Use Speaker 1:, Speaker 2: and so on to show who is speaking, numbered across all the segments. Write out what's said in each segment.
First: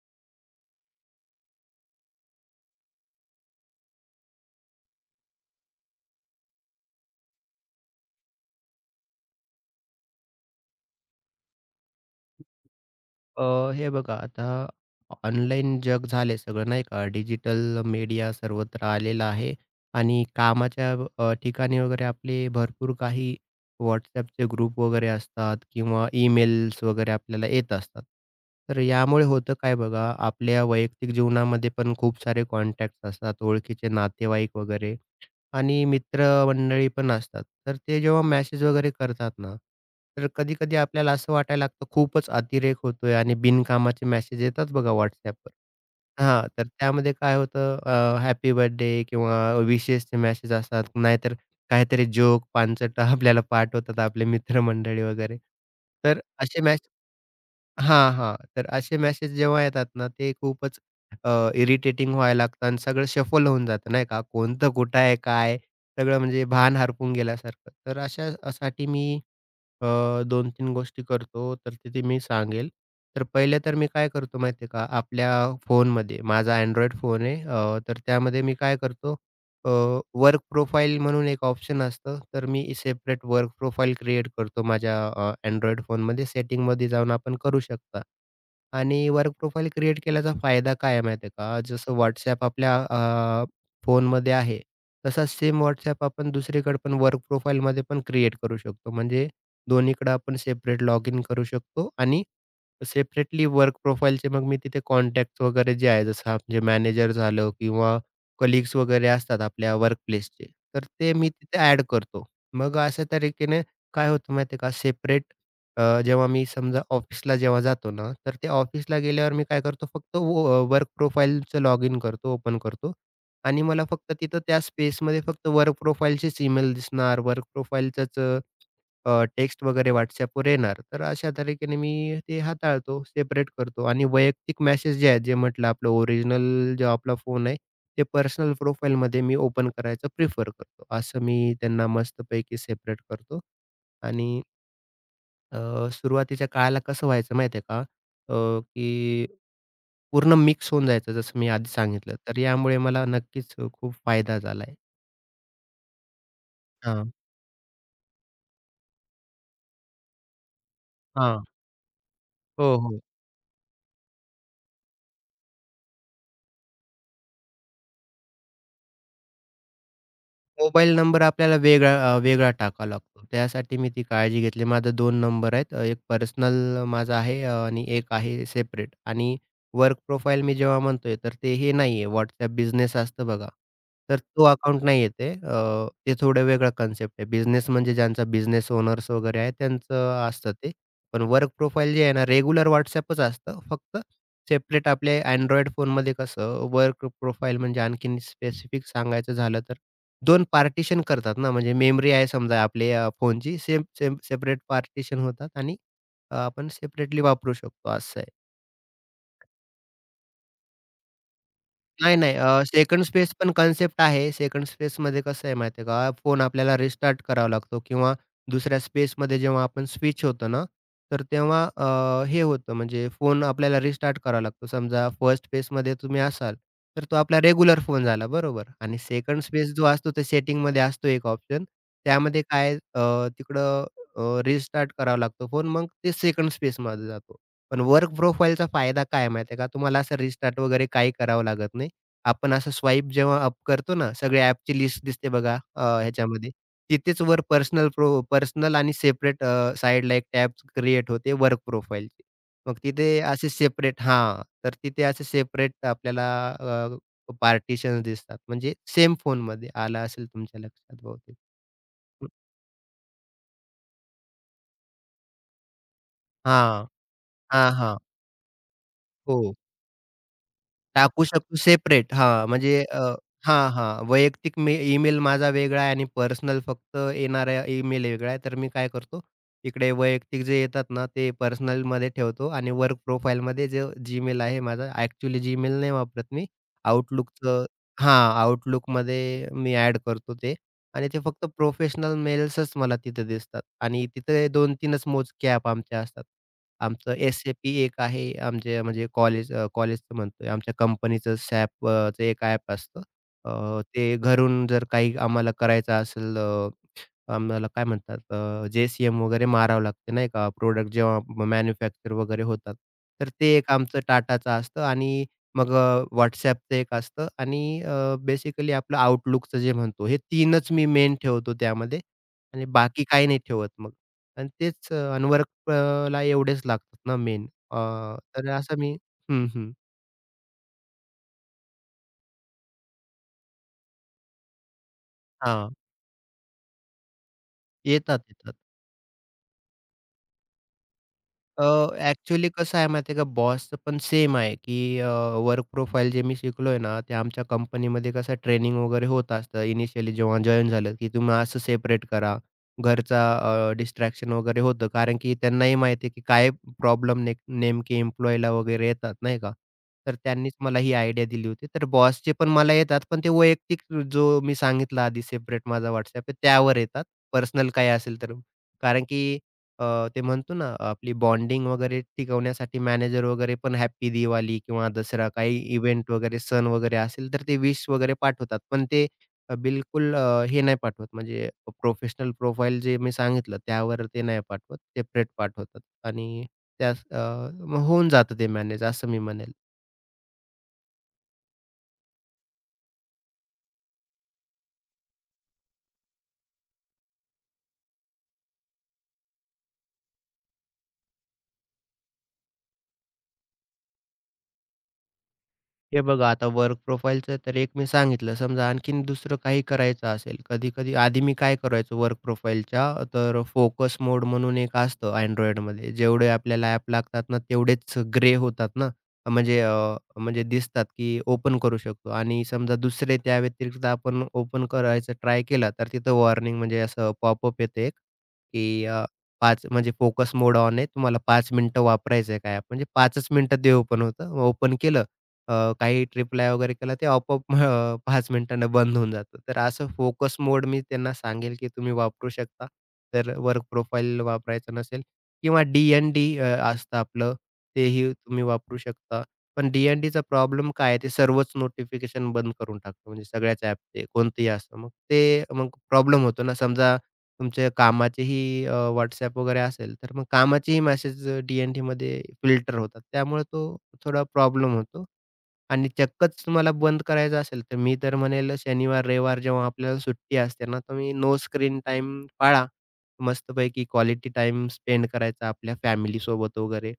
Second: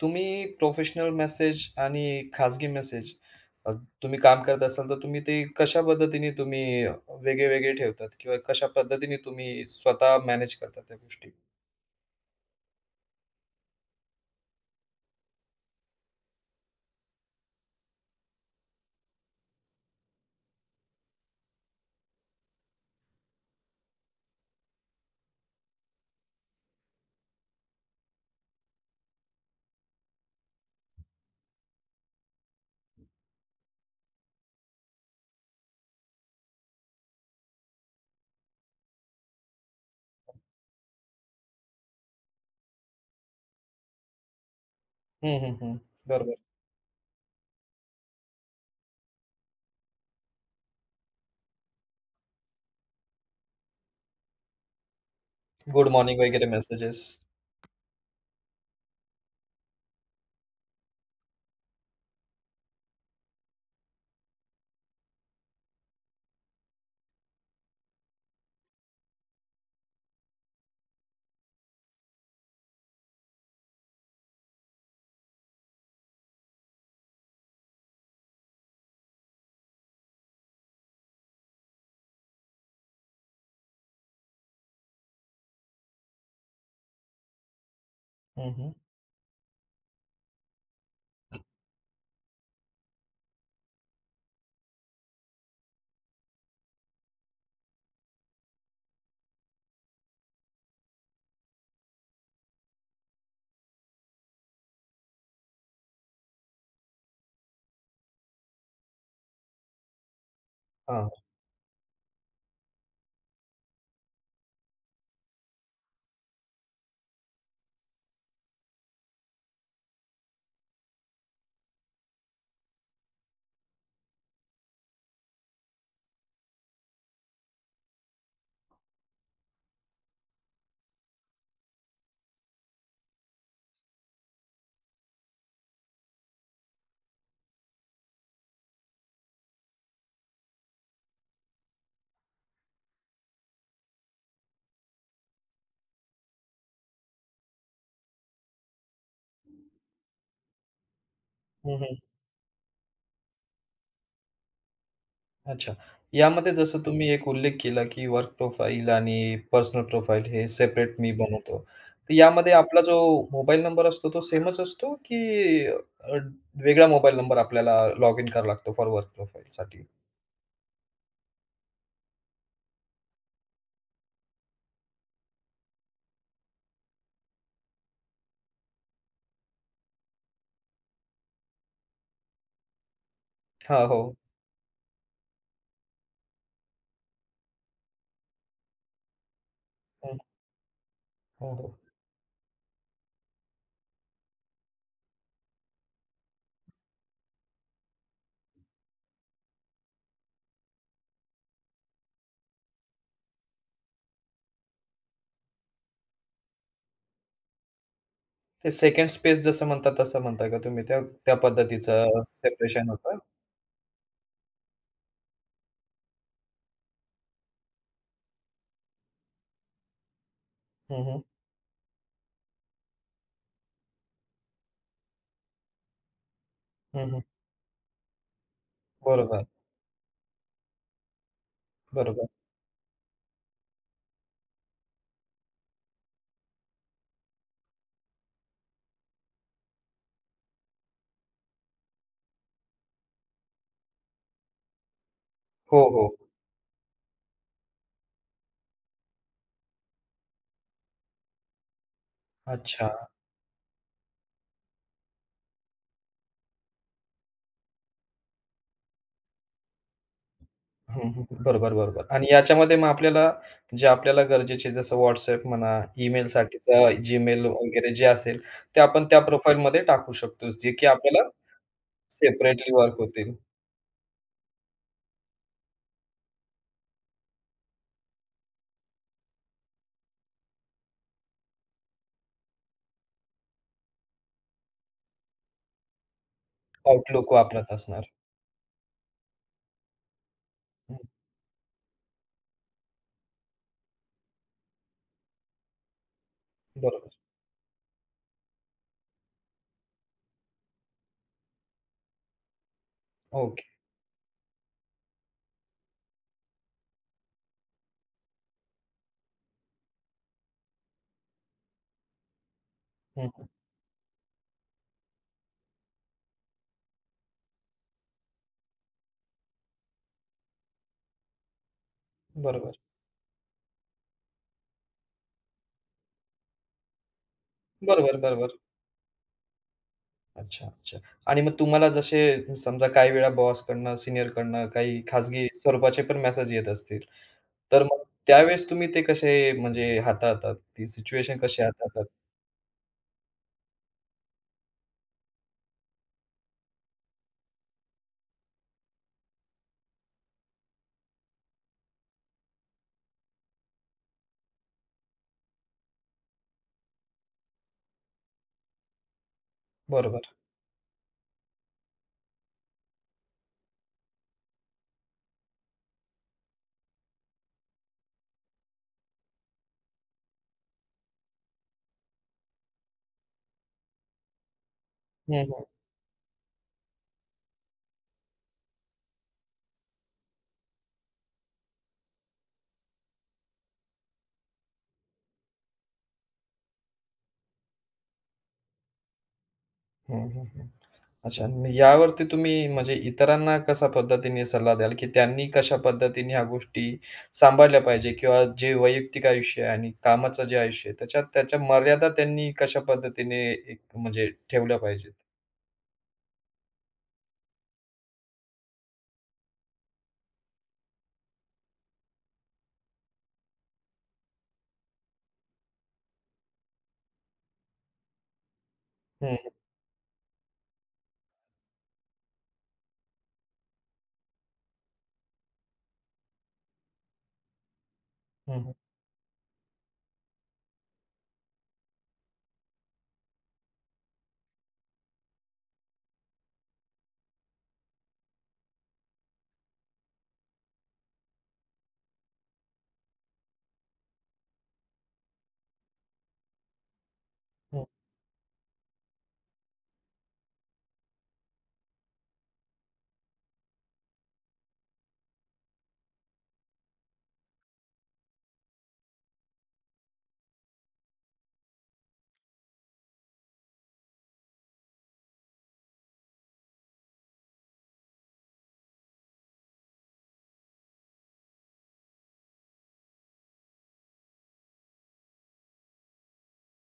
Speaker 1: तुम्ही professional message आणि खाजगी मेसेज अ, तुम्ही काम करत असाल तर तुम्ही ते कशा पद्धतीने वेगळे वेगळे ठेवतात किंवा कशा पद्धतीने तुम्ही स्वतः मॅनेज करतात त्या गोष्टी?
Speaker 2: हे बघा आता ऑनलाईन जग झाले सगळं नाही का? डिजिटल मीडिया सर्वत्र आलेला आहे आणि कामाच्या ठिकाणी वगैरे आपले भरपूर काही WhatsAppचे ग्रुप वगैरे असतात किंवा ईमेल्स वगैरे आपल्याला येत असतात. तर यामुळे होतं काय बघा, आपल्या वैयक्तिक जीवनामध्ये पण खूप सारे कॉन्टॅक्ट्स असतात, ओळखीचे नातेवाईक वगैरे. आणि मित्रमंडळी पण असतात. तर ते जेव्हा मॅसेज वगैरे करतात ना, तर कधी-कधी आपल्याला असं वाटायला लागतं खूपच अतिरेक होतोय आणि बिनकामाचे मॅसेज येतात बघा
Speaker 1: हं,
Speaker 2: WhatsAppवर.
Speaker 1: हं, हं. बरोबर.
Speaker 2: हां, तर त्यामध्ये काय होतं हॅपी बर्थडे किंवा विशेसचे मॅसेज असतात, नाहीतर काहीतरी जोक, पांचट आपल्याला पाठवतात आपले मित्रमंडळी वगैरे.
Speaker 1: गुड मॉर्निंग
Speaker 2: तर
Speaker 1: वगैरे
Speaker 2: असे मॅसेज
Speaker 1: मेसेजेस.
Speaker 2: हां, हां. तर असे मेसेज जेव्हा येतात ना, ते खूपच इरिटेटिंग व्हायला लागतं आणि सगळं शफल होऊन जातं नाही का? कोणतं कुठं आहे, काय? सगळं म्हणजे भान हरपून गेल्यासारखं. तर अशा साठी मी 2-3 गोष्टी करतो, तर तिथे मी सांगेल. तर पहिले तर मी काय करतो माहिती आहे का, आपल्या फोनमध्ये माझा Android फोन आहे, तर त्यामध्ये मी काय करतो, वर्क प्रोफाइल म्हणून एक ऑप्शन असतं, तर मी सेपरेट वर्क प्रोफाइल क्रिएट करतो माझ्या Android फोनमध्ये. सेटिंगमध्ये जाऊन आपण करू शकता.
Speaker 1: हं, हं.
Speaker 2: आणि वर्क प्रोफाइल क्रिएट केल्याचा फायदा काय आहे माहिती आहे का? जसं WhatsApp आपल्या फोनमध्ये आहे, तसाच सेम WhatsApp आपण दुसरीकडे पण वर्क प्रोफाइलमध्ये पण क्रिएट करू शकतो. म्हणजे दोन्हीकडे आपण सेपरेट लॉग इन करू शकतो आणि सेपरेटली वर्क प्रोफाइलचे मग मी तिथे कॉन्टॅक्ट्स वगैरे जे आहे, जसं म्हणजे मॅनेजर झालं किंवा कलीग्स वगैरे असतात आपल्या वर्कप्लेसचे, तर
Speaker 1: हां.
Speaker 2: ते मी तिथे ॲड करतो. मग अशा तरीकेने काय होतं माहिती आहे का? सेपरेट जेव्हा मी समजा ऑफिसला जेव्हा जातो ना, तर ते ऑफिसला गेल्यावर मी काय करतो फक्त वो वर्क प्रोफाईलचं लॉग इन करतो, ओपन करतो आणि मला फक्त तिथं त्या स्पेसमध्ये फक्त वर्क प्रोफाईलचीच ईमेल दिसणार, वर्क प्रोफाईलचंच टेक्स्ट वगैरे WhatsAppवर येणार. तर अशा तरीकेने मी ते हाताळतो, सेपरेट करतो आणि वैयक्तिक मेसेज जे आहेत, जे म्हटलं आपलं ओरिजिनल जो आपला फोन आहे, ते पर्सनल प्रोफाईलमध्ये मी ओपन करायचं प्रिफर करतो. असं मी त्यांना मस्तपैकी सेपरेट करतो आणि सुरुवातीच्या काळाला कसं व्हायचं माहिती आहे का? की पूर्ण मिक्स होऊन जायचं जसं मी आधी
Speaker 1: हं, हं.
Speaker 2: सांगितलं. तर यामुळे मला नक्कीच खूप फायदा झालाय.
Speaker 1: अच्छा. यामध्ये जसं
Speaker 2: हां,
Speaker 1: तुम्ही एक उल्लेख केला, की वर्क प्रोफाइल आणि पर्सनल प्रोफाइल हे सेपरेट मी
Speaker 2: हां.
Speaker 1: बनवतो. तर यामध्ये
Speaker 2: हो,
Speaker 1: आपला जो
Speaker 2: हो.
Speaker 1: मोबाईल नंबर असतो तो सेमच असतो, की वेगळा मोबाईल नंबर आपल्याला लॉग इन करावा लागतो फॉर वर्क प्रोफाइलसाठी?
Speaker 2: मोबाईल नंबर आपल्याला वेगळा टाकावा लागतो. त्यासाठी मी ती काळजी घेतली. माझे 2 नंबर आहेत. एक पर्सनल माझा आहे आणि एक आहे सेपरेट आणि वर्क प्रोफाइल मी जेव्हा म्हणतोय तर ते हे नाही आहे WhatsApp बिझनेस असतं बघा.
Speaker 1: हां, हो.
Speaker 2: तर तो अकाउंट नाही आहे ते. ते थोडं वेगळं कन्सेप्ट आहे. बिझनेस म्हणजे ज्यांचा बिझनेस ओनर्स वगैरे आहे त्यांचं
Speaker 1: हं.
Speaker 2: असतं ते. पण वर्क
Speaker 1: हो, हो.
Speaker 2: प्रोफाइल जे आहे ना रेग्युलर WhatsAppच असतं. फक्त सेपरेट आपले Android फोनमध्ये कसं वर्क प्रोफाइल म्हणजे आणखीन स्पेसिफिक सांगायचं झालं तर दोन पार्टिशन करतात ना, म्हणजे मेमरी आहे समजा आपले फोनची सेम सेम सेपरेट पार्टिशन होतात आणि आपण सेपरेटली वापरू शकतो असं आहे.
Speaker 1: ते सेकंड स्पेस जसं म्हणतात तसं म्हणताय का तुम्ही? त्या त्या
Speaker 2: नाही,
Speaker 1: पद्धतीचं
Speaker 2: नाही.
Speaker 1: सेपरेशन
Speaker 2: सेकंड
Speaker 1: होतं.
Speaker 2: स्पेस पण कन्सेप्ट आहे. सेकंड स्पेसमध्ये कसं आहे माहिती आहे का, फोन आपल्याला रिस्टार्ट करावा लागतो किंवा दुसऱ्या स्पेसमध्ये जेव्हा आपण स्विच होतो ना,
Speaker 1: हं, हं.
Speaker 2: तर तेव्हा हे होतं म्हणजे फोन आपल्याला रिस्टार्ट करावा लागतो. समजा फर्स्ट स्पेसमध्ये तुम्ही असाल, तर
Speaker 1: हं,
Speaker 2: तो
Speaker 1: हं.
Speaker 2: आपला रेग्युलर फोन झाला बरोबर आणि सेकंड
Speaker 1: बरोबर,
Speaker 2: स्पेस जो असतो ते सेटिंगमध्ये असतो एक ऑप्शन.
Speaker 1: बरोबर.
Speaker 2: त्यामध्ये काय अ, तिकडं रिस्टार्ट करावा लागतो फोन. मग ते सेकंड स्पेसमध्ये जातो. पण वर्क प्रोफाईलचा फायदा काय माहिती आहे का, तुम्हाला असं रिस्टार्ट वगैरे काही करावं लागत नाही. आपण असं स्वाईप जेव्हा अप करतो ना, सगळ्या ॲपची लिस्ट दिसते बघा
Speaker 1: हो, हो.
Speaker 2: ह्याच्यामध्ये. तिथेच वर पर्सनल आणि सेपरेट एक टॅब क्रिएट होते वर्क प्रोफाइलची. मग
Speaker 1: अच्छा.
Speaker 2: तिथे तर तिथे असे सेपरेट आपल्याला अ, पार्टिशन्स दिसतात. म्हणजे सेम फोनमध्ये आलं असेल तुमच्या लक्षात
Speaker 1: हं, हं,
Speaker 2: बहुतेक.
Speaker 1: हं. बरोबर, बरोबर. आणि
Speaker 2: हं.
Speaker 1: याच्यामध्ये मग आपल्याला जे आपल्याला गरजेचे जसं WhatsApp म्हणा, ईमेलसाठीचा
Speaker 2: हां.
Speaker 1: Gmail
Speaker 2: हां,
Speaker 1: वगैरे
Speaker 2: हां.
Speaker 1: जे असेल, ते आपण त्या
Speaker 2: हो.
Speaker 1: प्रोफाईलमध्ये टाकू शकतो, जे की
Speaker 2: टाकू
Speaker 1: आपल्याला
Speaker 2: शकतो सेपरेट.
Speaker 1: सेपरेटली वर्क होतील.
Speaker 2: हां, हां. वैयक्तिक मी ईमेल माझा वेगळा आहे आणि पर्सनल फक्त येणारा ईमेल वेगळा आहे. तर मी काय करतो, इकडे वैयक्तिक जे येतात ना, ते पर्सनलमध्ये ठेवतो आणि वर्क प्रोफाइलमध्ये जे Gmail आहे माझा, ॲक्चुअली Gmail नाही वापरत मी.
Speaker 1: Outlook
Speaker 2: Outlookचं
Speaker 1: वापरत असणार.
Speaker 2: हां, Outlookमध्ये मी ॲड करतो ते
Speaker 1: हं,
Speaker 2: आणि ते फक्त प्रोफेशनल मेल्सच मला तिथे दिसतात आणि तिथे 2-3च मोजके ॲप आमचे असतात.
Speaker 1: बरोबर.
Speaker 2: आमचं एस-ए-पी एक आहे, आमचे म्हणजे कॉलेजचं म्हणतोय, आमच्या कंपनीचं सॅपचं एक ॲप असतं.
Speaker 1: ओके.
Speaker 2: ते घरून जर काही आम्हाला करायचं असेल आम्हाला काय म्हणतात जे-सी-एम वगैरे मारावं लागते नाही का, प्रोडक्ट जेव्हा मॅन्युफॅक्चर वगैरे होतात.
Speaker 1: हं,
Speaker 2: तर ते
Speaker 1: हं.
Speaker 2: एक आमचं टाटाचं असतं आणि मग WhatsAppचं एक असतं आणि बेसिकली आपलं Outlookचं जे म्हणतो, हे तीनच मी मेन ठेवतो त्यामध्ये आणि
Speaker 1: बरोबर.
Speaker 2: बाकी काही नाही ठेवत मग. आणि तेच ला एवढेच लागतात ना मेन.
Speaker 1: बरोबर,
Speaker 2: तर
Speaker 1: बरोबर.
Speaker 2: असं मी हं, हं.
Speaker 1: अच्छा, अच्छा. आणि मग तुम्हाला जसे समजा काही वेळा बॉसकडनं, सीनियरकडनं काही खाजगी
Speaker 2: हां.
Speaker 1: स्वरूपाचे पण मेसेज येत असतील, तर मग
Speaker 2: येतात, येतात.
Speaker 1: त्यावेळेस तुम्ही ते कसे म्हणजे हाताळतात? ती सिच्युएशन कशी
Speaker 2: अ,
Speaker 1: हाताळतात?
Speaker 2: ॲक्चुअली कसं आहे माहिती आहे का, बॉसचं पण सेम आहे, की वर्क प्रोफाईल जे मी शिकलोय ना, ते आमच्या कंपनीमध्ये कसं ट्रेनिंग वगैरे होत असतं इनिशियली जेव्हा जॉइन झालं, की तुम्ही असं सेपरेट करा. घरचा डिस्ट्रॅक्शन वगैरे होतं. कारण की त्यांनाही माहिती आहे, की काय प्रॉब्लेम ने नेमके एम्प्लॉयीला वगैरे येतात, नाही का? तर
Speaker 1: बरोबर.
Speaker 2: त्यांनीच मला ही आयडिया दिली होती. तर बॉसचे पण मला येतात, पण ते वैयक्तिक जो मी सांगितला आधी सेपरेट माझा WhatsApp त्यावर येतात. पर्सनल काही असेल तर. कारण की ते म्हणतो ना, आपली बॉन्डिंग वगैरे टिकवण्यासाठी मॅनेजर वगैरे पण हॅपी दिवाळी किंवा दसरा
Speaker 1: हं,
Speaker 2: काही
Speaker 1: हं.
Speaker 2: इव्हेंट वगैरे, सण वगैरे असेल, तर ते विश वगैरे पाठवतात. पण ते बिलकुल हे नाही पाठवत, म्हणजे प्रोफेशनल प्रोफाईल जे मी सांगितलं, त्यावर ते नाही पाठवत. सेपरेट पाठवतात आणि त्यास होऊन जातं ते मॅनेज, असं मी म्हणेल.
Speaker 1: हं, हं, हं. अच्छा. मग यावरती तुम्ही म्हणजे इतरांना कशा पद्धतीने सल्ला द्याल, की त्यांनी कशा पद्धतीने ह्या गोष्टी सांभाळल्या पाहिजे किंवा जे वैयक्तिक आयुष्य आहे आणि कामाचं जे आयुष्य आहे, त्याच्या मर्यादा त्यांनी कशा पद्धतीने एक म्हणजे ठेवल्या पाहिजेत?
Speaker 2: हे बघा आता वर्क प्रोफाईलचं तर एक मी सांगितलं. समजा आणखीन दुसरं काही करायचं असेल, कधी-कधी आधी मी काय करायचो वर्क प्रोफाईलच्या तर फोकस मोड म्हणून एक असतं Androidमध्ये. जेवढे आपल्याला ॲप लागतात ना, तेवढेच ग्रे होतात ना,
Speaker 1: हं,
Speaker 2: म्हणजे दिसतात की ओपन करू शकतो आणि समजा दुसरे त्या व्यतिरिक्त आपण ओपन करायचं ट्राय केला, तर तिथं वॉर्निंग म्हणजे असं पॉपअप येतं एक
Speaker 1: हं, हं,
Speaker 2: की अ, 5 म्हणजे फोकस मोड ऑन आहे. तुम्हाला 5 मिनिटं वापरायचं आहे काय ॲप म्हणजे 5च मिनिटं ते ओपन होतं. ओपन केलं काही रिप्लाय वगैरे केला ते आपोआप 5 मिनिटांनं बंद होऊन जातं. तर असं फोकस मोड मी त्यांना सांगेल, की तुम्ही वापरू शकता. तर वर्क प्रोफाइल वापरायचं नसेल किंवा डी-एन-डी असतं आपलं
Speaker 1: हं.
Speaker 2: तेही तुम्ही वापरू शकता. पण डी-एन-डीचा प्रॉब्लेम काय आहे ते सर्वच नोटिफिकेशन बंद करून टाकतं म्हणजे सगळ्याच ॲपचे कोणतेही असो. मग प्रॉब्लेम होतो ना समजा तुमच्या कामाचेही वगैरे असेल तर मग कामाचेही मेसेज डी-एन-डीमध्ये फिल्टर होतात. त्यामुळे तो थोडा प्रॉब्लेम होतो. आणि चक्कच तुम्हाला बंद करायचं असेल, तर मी तर म्हणेल शनिवार, रविवार जेव्हा आपल्याला सुट्टी असते ना, तुम्ही नो स्क्रीन टाईम पाळा. मस्तपैकी क्वालिटी टाइम स्पेंड करायचा आपल्या फॅमिलीसोबत वगैरे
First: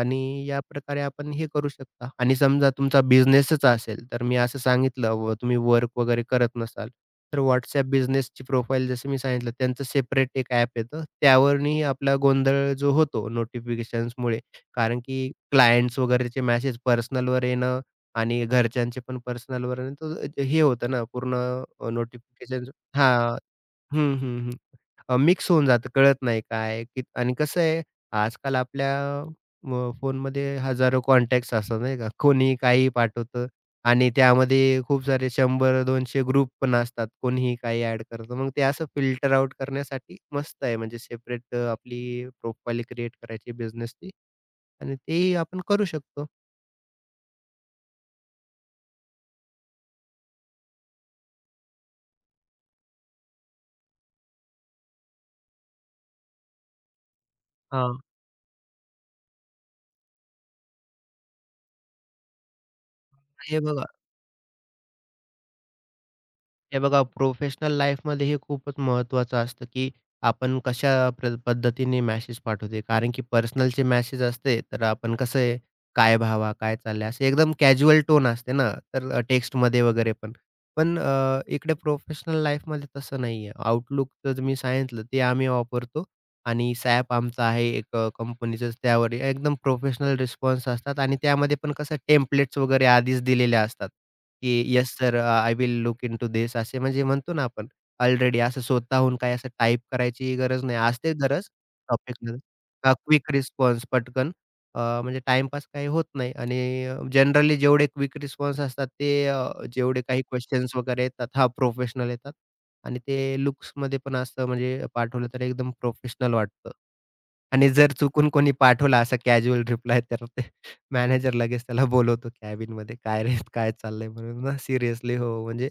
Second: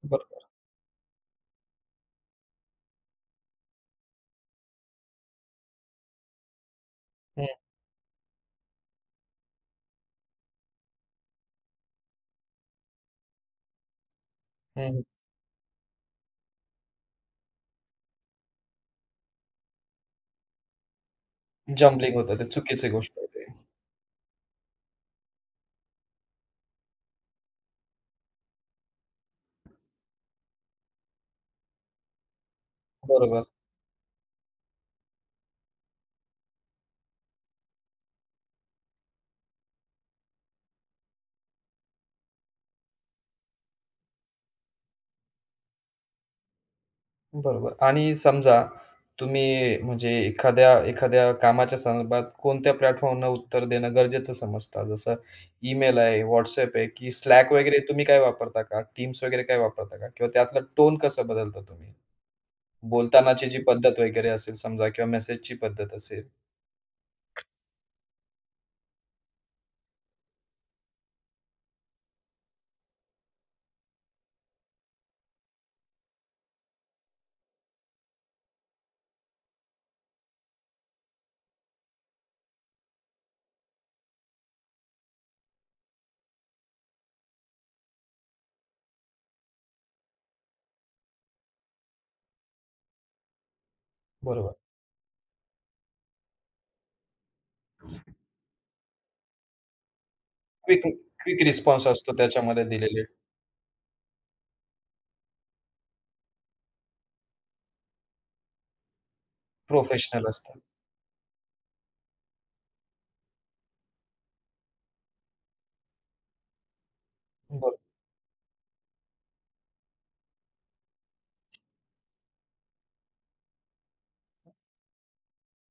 Speaker 2: आणि
Speaker 1: बरं.
Speaker 2: या प्रकारे आपण हे करू शकता. आणि समजा तुमचा बिझनेसच असेल, तर मी असं सांगितलं व तुम्ही वर्क वगैरे करत नसाल, तर
Speaker 1: हं,
Speaker 2: WhatsApp बिझनेसची प्रोफाईल जसं मी सांगितलं, त्यांचं सेपरेट एक ॲप येतं. त्यावरनी आपला गोंधळ जो होतो नोटिफिकेशन्समुळे
Speaker 1: हं,
Speaker 2: कारण
Speaker 1: हं.
Speaker 2: की क्लायंट्स वगैरेचे मेसेज पर्सनलवर येणं आणि घरच्यांचे पण पर्सनलवरून तो हे होतं ना पूर्ण अ,
Speaker 1: जंबलिंग होतं ते.
Speaker 2: नोटिफिकेशन
Speaker 1: चुकीची गोष्ट आहे
Speaker 2: हां.
Speaker 1: ते.
Speaker 2: हं, हं, हं. अ, मिक्स होऊन जातं कळत नाही काय आहे की आणि कसं आहे आजकाल आपल्या फोनमध्ये हजारो कॉन्टॅक्ट्स असतात नाही का. कोणीही काहीही
Speaker 1: बरोबर.
Speaker 2: पाठवतं आणि त्यामध्ये खूप सारे 100-200 ग्रुप पण असतात. कोणीही काही ॲड करतं. मग ते असं फिल्टर आउट करण्यासाठी मस्त आहे म्हणजे सेपरेट आपली प्रोफाइल क्रिएट करायची बिझनेसची आणि तेही आपण करू शकतो.
Speaker 1: बरोबर आणि समजा तुम्ही म्हणजे एखाद्या एखाद्या कामाच्या संदर्भात कोणत्या प्लॅटफॉर्मला उत्तर देणं गरजेचं समजता? जसं ईमेल आहे, WhatsApp आहे की Slack वगैरे
Speaker 2: हां,
Speaker 1: तुम्ही काय वापरता का? टीम्स वगैरे काय वापरता का? किंवा त्यातला टोन कसं बदलता तुम्ही? बोलतानाची जी
Speaker 2: हे बघा
Speaker 1: पद्धत वगैरे असेल समजा किंवा मेसेजची पद्धत असेल.
Speaker 2: हे बघा प्रोफेशनल लाईफमध्ये हे खूपच महत्त्वाचं असतं, की आपण कशा पद्धतीने मेसेज पाठवते. कारण की पर्सनलचे मेसेज असते, तर आपण कसं आहे, "काय भावा? काय चाललंय?" असे एकदम कॅज्युअल टोन असते ना, तर टेक्स्टमध्ये वगैरे पण. पण इकडे प्रोफेशनल लाईफमध्ये तसं नाहीये. Outlookचं मी सांगितलं, ते आम्ही वापरतो. आणि SAP आमचा आहे एक कंपनीचंच त्यावर एकदम प्रोफेशनल रिस्पॉन्स असतात आणि त्यामध्ये पण कसं टेम्पलेट्स वगैरे आधीच दिलेल्या असतात, की
Speaker 1: बरोबर.
Speaker 2: Yes sir I will look into this असे म्हणजे म्हणतो ना आपण ऑलरेडी असं स्वतःहून काही असं टाइप करायची गरज नाही.
Speaker 1: क्विक
Speaker 2: असते
Speaker 1: क्विक
Speaker 2: गरज
Speaker 1: रिस्पॉन्स असतो
Speaker 2: टॉपिकमध्ये
Speaker 1: त्याच्यामध्ये दिलेले
Speaker 2: क्विक रिस्पॉन्स पटकन म्हणजे टाईमपास काही होत नाही आणि जनरली जेवढे क्विक रिस्पॉन्स असतात ते जेवढे काही
Speaker 1: प्रोफेशनल असतात.
Speaker 2: क्वेशन्स वगैरे येतात हां, प्रोफेशनल येतात. आणि ते लुक्समध्ये पण असं म्हणजे पाठवलं तर एकदम प्रोफेशनल वाटतं. आणि जर चुकून कोणी पाठवला असा कॅज्युअल रिप्लाय तर ते मॅनेजर लगेच त्याला बोलवतो कॅबिनमध्ये, "काय रे, काय चाललंय?" म्हणून ना सिरियसली हो, म्हणजे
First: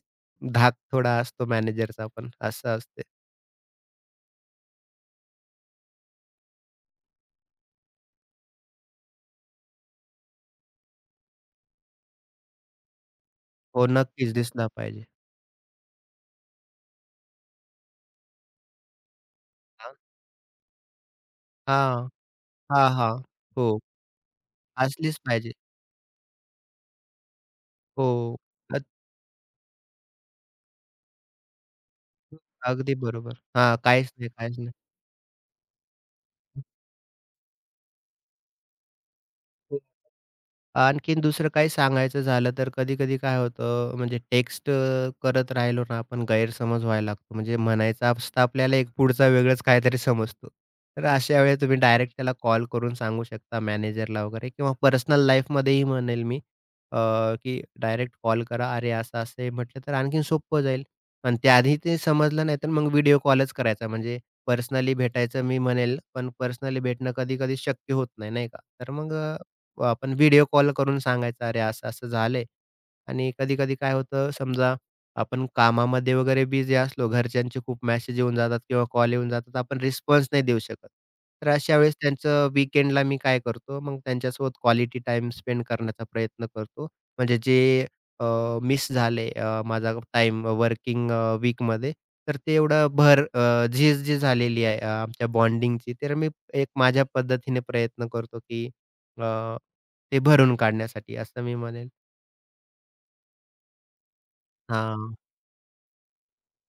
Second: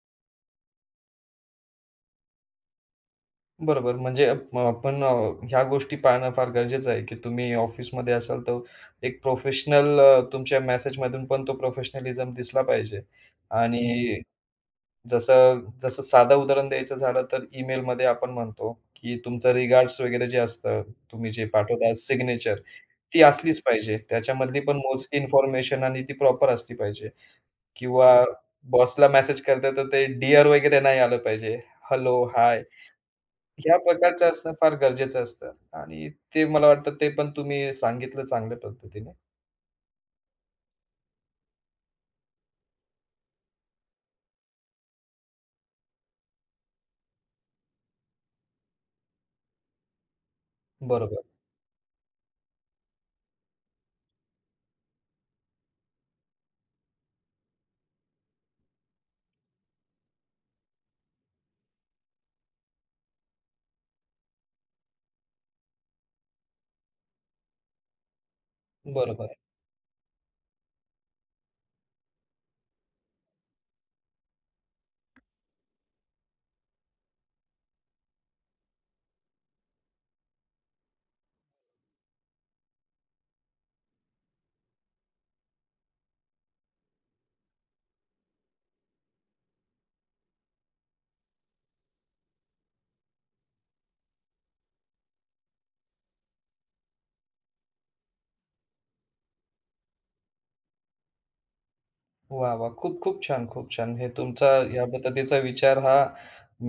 Speaker 2: धाक थोडा असतो मॅनेजरचा पण असं असते.
Speaker 1: बरोबर. म्हणजे म आपण ह्या गोष्टी पाळणं फार गरजेचं आहे, की तुम्ही ऑफिसमध्ये असाल तर एक प्रोफेशनल तुमच्या मेसेजमधून पण तो प्रोफेशनलिझम दिसला पाहिजे. हं.
Speaker 2: हो,
Speaker 1: आणि
Speaker 2: नक्कीच दिसला पाहिजे.
Speaker 1: जसं जसं साधं उदाहरण द्यायचं झालं तर ईमेलमध्ये आपण म्हणतो, की तुमचं
Speaker 2: हां,
Speaker 1: रिगार्ड्स वगैरे जे असतं, तुम्ही जे पाठवता
Speaker 2: हां,
Speaker 1: सिग्नेचर,
Speaker 2: हां, हां.
Speaker 1: ती असलीच
Speaker 2: हो,
Speaker 1: पाहिजे. त्याच्यामधली पण मोजकी
Speaker 2: असलीच पाहिजे.
Speaker 1: इन्फॉर्मेशन आणि ती प्रॉपर असली पाहिजे. किंवा
Speaker 2: हो, अग-
Speaker 1: बॉसला मेसेज करताय तर ते डिअर वगैरे नाही आलं पाहिजे. हेलो, हाय
Speaker 2: अगदी बरोबर.
Speaker 1: ह्या
Speaker 2: हां, काहीच
Speaker 1: प्रकारचं
Speaker 2: नाही,
Speaker 1: असणं
Speaker 2: काहीच नाही.
Speaker 1: फार गरजेचं असतं आणि ते मला वाटतं ते पण तुम्ही सांगितलं चांगल्या पद्धतीने.
Speaker 2: आणखीन दुसरं काही सांगायचं झालं तर कधी-कधी काय होतं म्हणजे टेक्स्ट करत राहिलो ना आपण गैरसमज व्हायला लागतो. म्हणजे म्हणायचा असतं आपल्याला एक पुढचा वेगळंच काहीतरी समजतो. तर
Speaker 1: बरोबर,
Speaker 2: अशा वेळी तुम्ही डायरेक्ट त्याला कॉल करून सांगू शकता मॅनेजरला वगैरे किंवा पर्सनल लाईफमध्येही म्हणेल मी अ, की डायरेक्ट कॉल करा. "अरे असं-असं आहे" म्हटलं तर आणखीन सोपं जाईल. पण त्याआधी ते समजलं नाही तर मग व्हिडिओ कॉलच करायचा. म्हणजे पर्सनली भेटायचं मी म्हणेल, पण पर्सनली भेटणं कधी-कधी शक्य होत नाही, नाही का? तर मग
Speaker 1: बरोबर.
Speaker 2: आपण व्हिडिओ कॉल करून सांगायचं, "अरे, असं-असं झालंय." आणि कधी-कधी काय होतं, समजा आपण कामामध्ये वगैरे बिझी असलो, घरच्यांचे खूप मेसेज येऊन जातात किंवा कॉल येऊन जातात, आपण रिस्पॉन्स नाही देऊ शकत. तर अशा वेळेस त्यांचं वीकेंडला मी काय करतो, मग त्यांच्यासोबत क्वालिटी टाईम स्पेंड करण्याचा प्रयत्न करतो. म्हणजे जे माझा टाईम वर्किंग वीकमध्ये, तर ते एवढं झीज जी झालेली आहे आमच्या बॉन्डिंगची, तर मी एक माझ्या पद्धतीने प्रयत्न करतो, की ते भरून काढण्यासाठी असं मी म्हणेल.
Speaker 1: वाह, वाह! खूप, खूप छान, खूप छान. हे तुमचा या
Speaker 2: हां.
Speaker 1: पद्धतीचा विचार हा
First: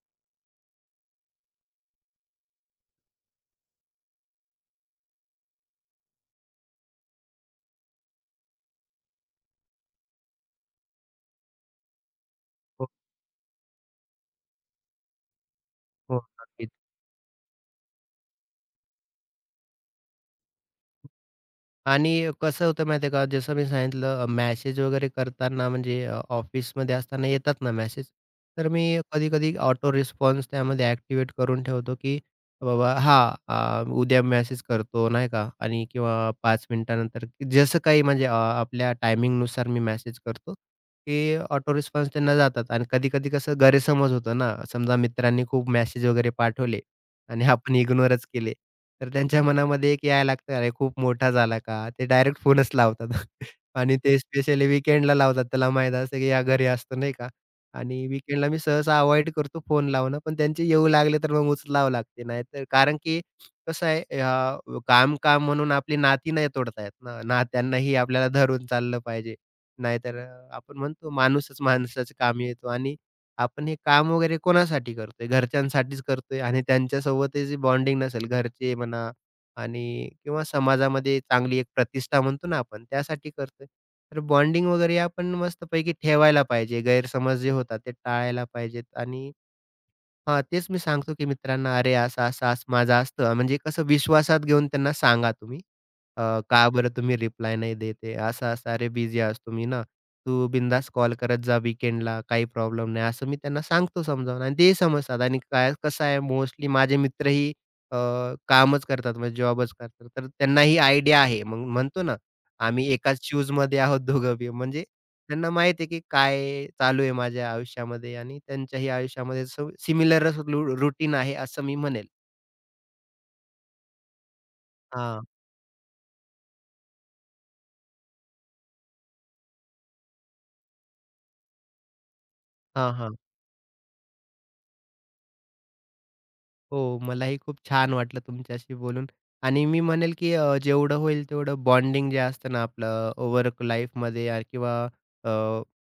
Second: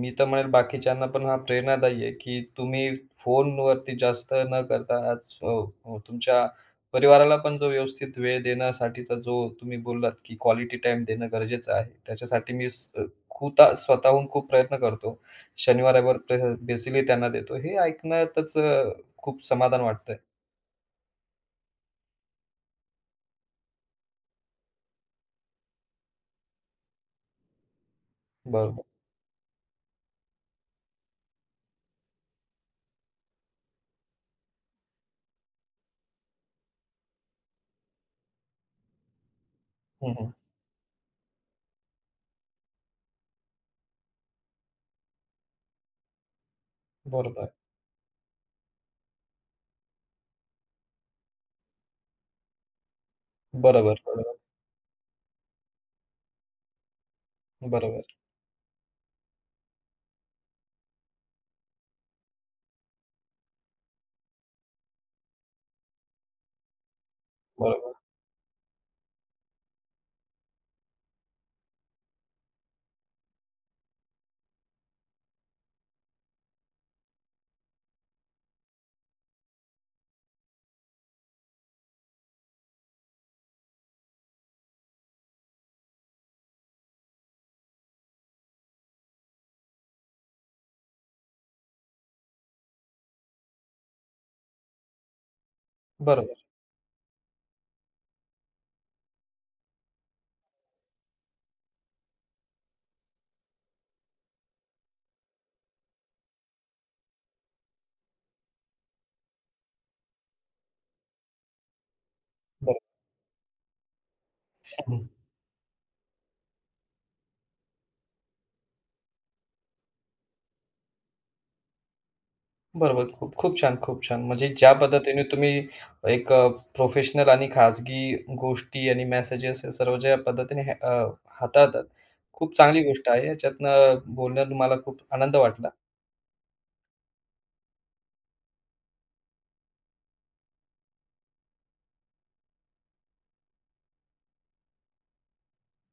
Speaker 1: मी तर म्हणेल बाकीच्यांना पण हा प्रेरणादायी आहे, की तुम्ही फोनवरती जास्त न करता आज अ, अ, तुमच्या परिवाराला पण जो व्यवस्थित वेळ देण्यासाठीचा जो तुम्ही बोललात, की क्वालिटी टाईम देणं गरजेचं आहे. त्याच्यासाठी मी स
Speaker 2: हो,
Speaker 1: स्वतःहून खूप प्रयत्न करतो. शनिवार,
Speaker 2: हो. नक्कीच.
Speaker 1: बेसिकली त्यांना देतो. हे ऐकण्यातच खूप समाधान वाटतंय.
Speaker 2: आणि कसं होतं माहिती आहे का, जसं मी सांगितलं मेसेज वगैरे करताना म्हणजे ऑफिसमध्ये असताना येतात ना मेसेज, तर
Speaker 1: बरोबर.
Speaker 2: मी कधी-कधी ऑटो रिस्पॉन्स त्यामध्ये ॲक्टिव्हेट करून ठेवतो, की बाबा उद्या मेसेज करतो नाही का आणि किंवा 5 मिनिटानंतर जसं काही म्हणजे आपल्या टायमिंगनुसार मी
Speaker 1: हं,
Speaker 2: मेसेज
Speaker 1: हं.
Speaker 2: करतो, की ऑटो रिस्पॉन्स त्यांना जातात आणि कधी-कधी कसं गैरसमज होतो ना, समजा मित्रांनी खूप मेसेज वगैरे पाठवले आणि आपण इग्नोरच केले. तर त्यांच्या मनामध्ये एक यायला लागतं, "अरे खूप मोठा झाला का?" ते डायरेक्ट फोनच लावतात आणि
Speaker 1: बरोबर,
Speaker 2: ते
Speaker 1: बरोबर.
Speaker 2: स्पेशली वीकेंडला लावतात. त्याला माहीत असतं, की या घरी असतो नाही का?
Speaker 1: बरोबर,
Speaker 2: आणि वीकेंडला मी सहसा अव्हॉइड करतो फोन लावणं, पण त्यांचे येऊ लागले तर मग उचलावं लागते. नाहीतर कारण की कसं आहे काम-काम म्हणून आपली नाती नाही तोडता येत ना.
Speaker 1: बरोबर,
Speaker 2: नात्यांनाही आपल्याला धरून चाललं पाहिजे. नाहीतर अ, आपण म्हणतो माणूसच माणसाचं कामी येतो आणि आपण हे काम वगैरे कोणासाठी करतोय? घरच्यांसाठीच करतोय आणि त्यांच्यासोबतची बॉन्डिंग नसेल, घरचे म्हणा आणि किंवा समाजामध्ये चांगली एक प्रतिष्ठा म्हणतो ना आपण, त्यासाठी करतोय. तर बॉन्डिंग वगैरे आपण मस्तपैकी ठेवायला पाहिजे. गैरसमज जे होतात ते टाळायला पाहिजेत आणि हां, तेच मी सांगतो की मित्रांना, "अरे, असं-असं असं असं माझं असतं." म्हणजे कसं विश्वासात घेऊन त्यांना सांगा तुम्ही, अ,
Speaker 1: बरोबर,
Speaker 2: "का बरं तुम्ही रिप्लाय नाही देत असं-असं, "अरे, बिझी असतो मी ना, तू बिनधास्त कॉल करत जा वीकेंडला, काही प्रॉब्लेम नाही." असं मी त्यांना सांगतो समजावून आणि ते समजतात आणि काय कसं आहे मोस्टली माझे मित्रही अ, कामच करतात म्हणजे जॉबच करतात. तर त्यांना आयडिया आहे. मग म्हणतो ना,
Speaker 1: बरोबर.
Speaker 2: आम्ही एकाच शूजमध्ये आहोत दोघं बी. म्हणजे
Speaker 1: हं.
Speaker 2: त्यांना माहिती आहे, की काय चालू आहे माझ्या आयुष्यामध्ये आणि त्यांच्याही आयुष्यामध्ये असं सिमिलर रूटीन आहे असं मी म्हणेल.
Speaker 1: बरोबर. खूप खूप छान, खूप छान. म्हणजे ज्या पद्धतीने
Speaker 2: हां,
Speaker 1: तुम्ही एक प्रोफेशनल आणि खाजगी गोष्टी आणि मेसेजेस या सर्व ज्या पद्धतीने हे हाताळतात, खूप चांगली
Speaker 2: हां,
Speaker 1: गोष्ट
Speaker 2: हां.
Speaker 1: आहे. याच्यातनं बोलण्यात मला खूप आनंद वाटला.
Speaker 2: हो, मलाही खूप छान वाटलं तुमच्याशी बोलून आणि मी म्हणेल, की जेवढं होईल तेवढं बॉन्डिंग जे असतं ना आपलं वर्क लाईफमध्ये या किंवा अ,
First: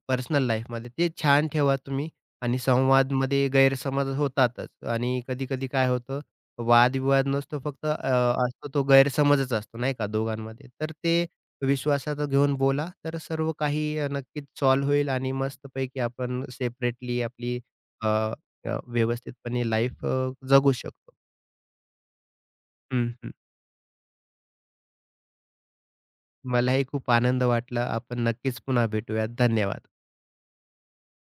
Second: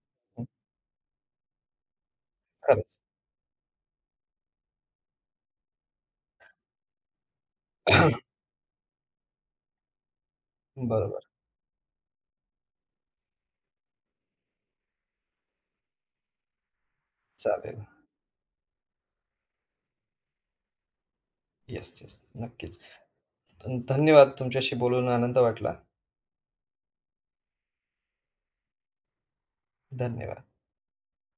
Speaker 2: पर्सनल
Speaker 1: हं,
Speaker 2: लाईफमध्ये ते छान ठेवा तुम्ही आणि
Speaker 1: खरंच.
Speaker 2: संवादमध्ये गैरसमज होतातच आणि कधी-कधी काय होतं वादविवाद नसतो फक्त असतो तो गैरसमजच असतो नाही का दोघांमध्ये. तर
Speaker 1: बरोबर.
Speaker 2: ते विश्वासात घेऊन बोला, तर सर्व काही नक्कीच सॉल्व्ह होईल आणि मस्तपैकी आपण सेपरेटली आपली
Speaker 1: चालेल.
Speaker 2: व्यवस्थितपणे लाईफ जगू शकतो.
Speaker 1: Yes, yes. नक्कीच.
Speaker 2: हं, हं.
Speaker 1: धन्यवाद. तुमच्याशी बोलून आनंद वाटला.
Speaker 2: मलाही खूप आनंद वाटला. आपण नक्कीच पुन्हा भेटूयात. धन्यवाद.
Speaker 1: धन्यवाद.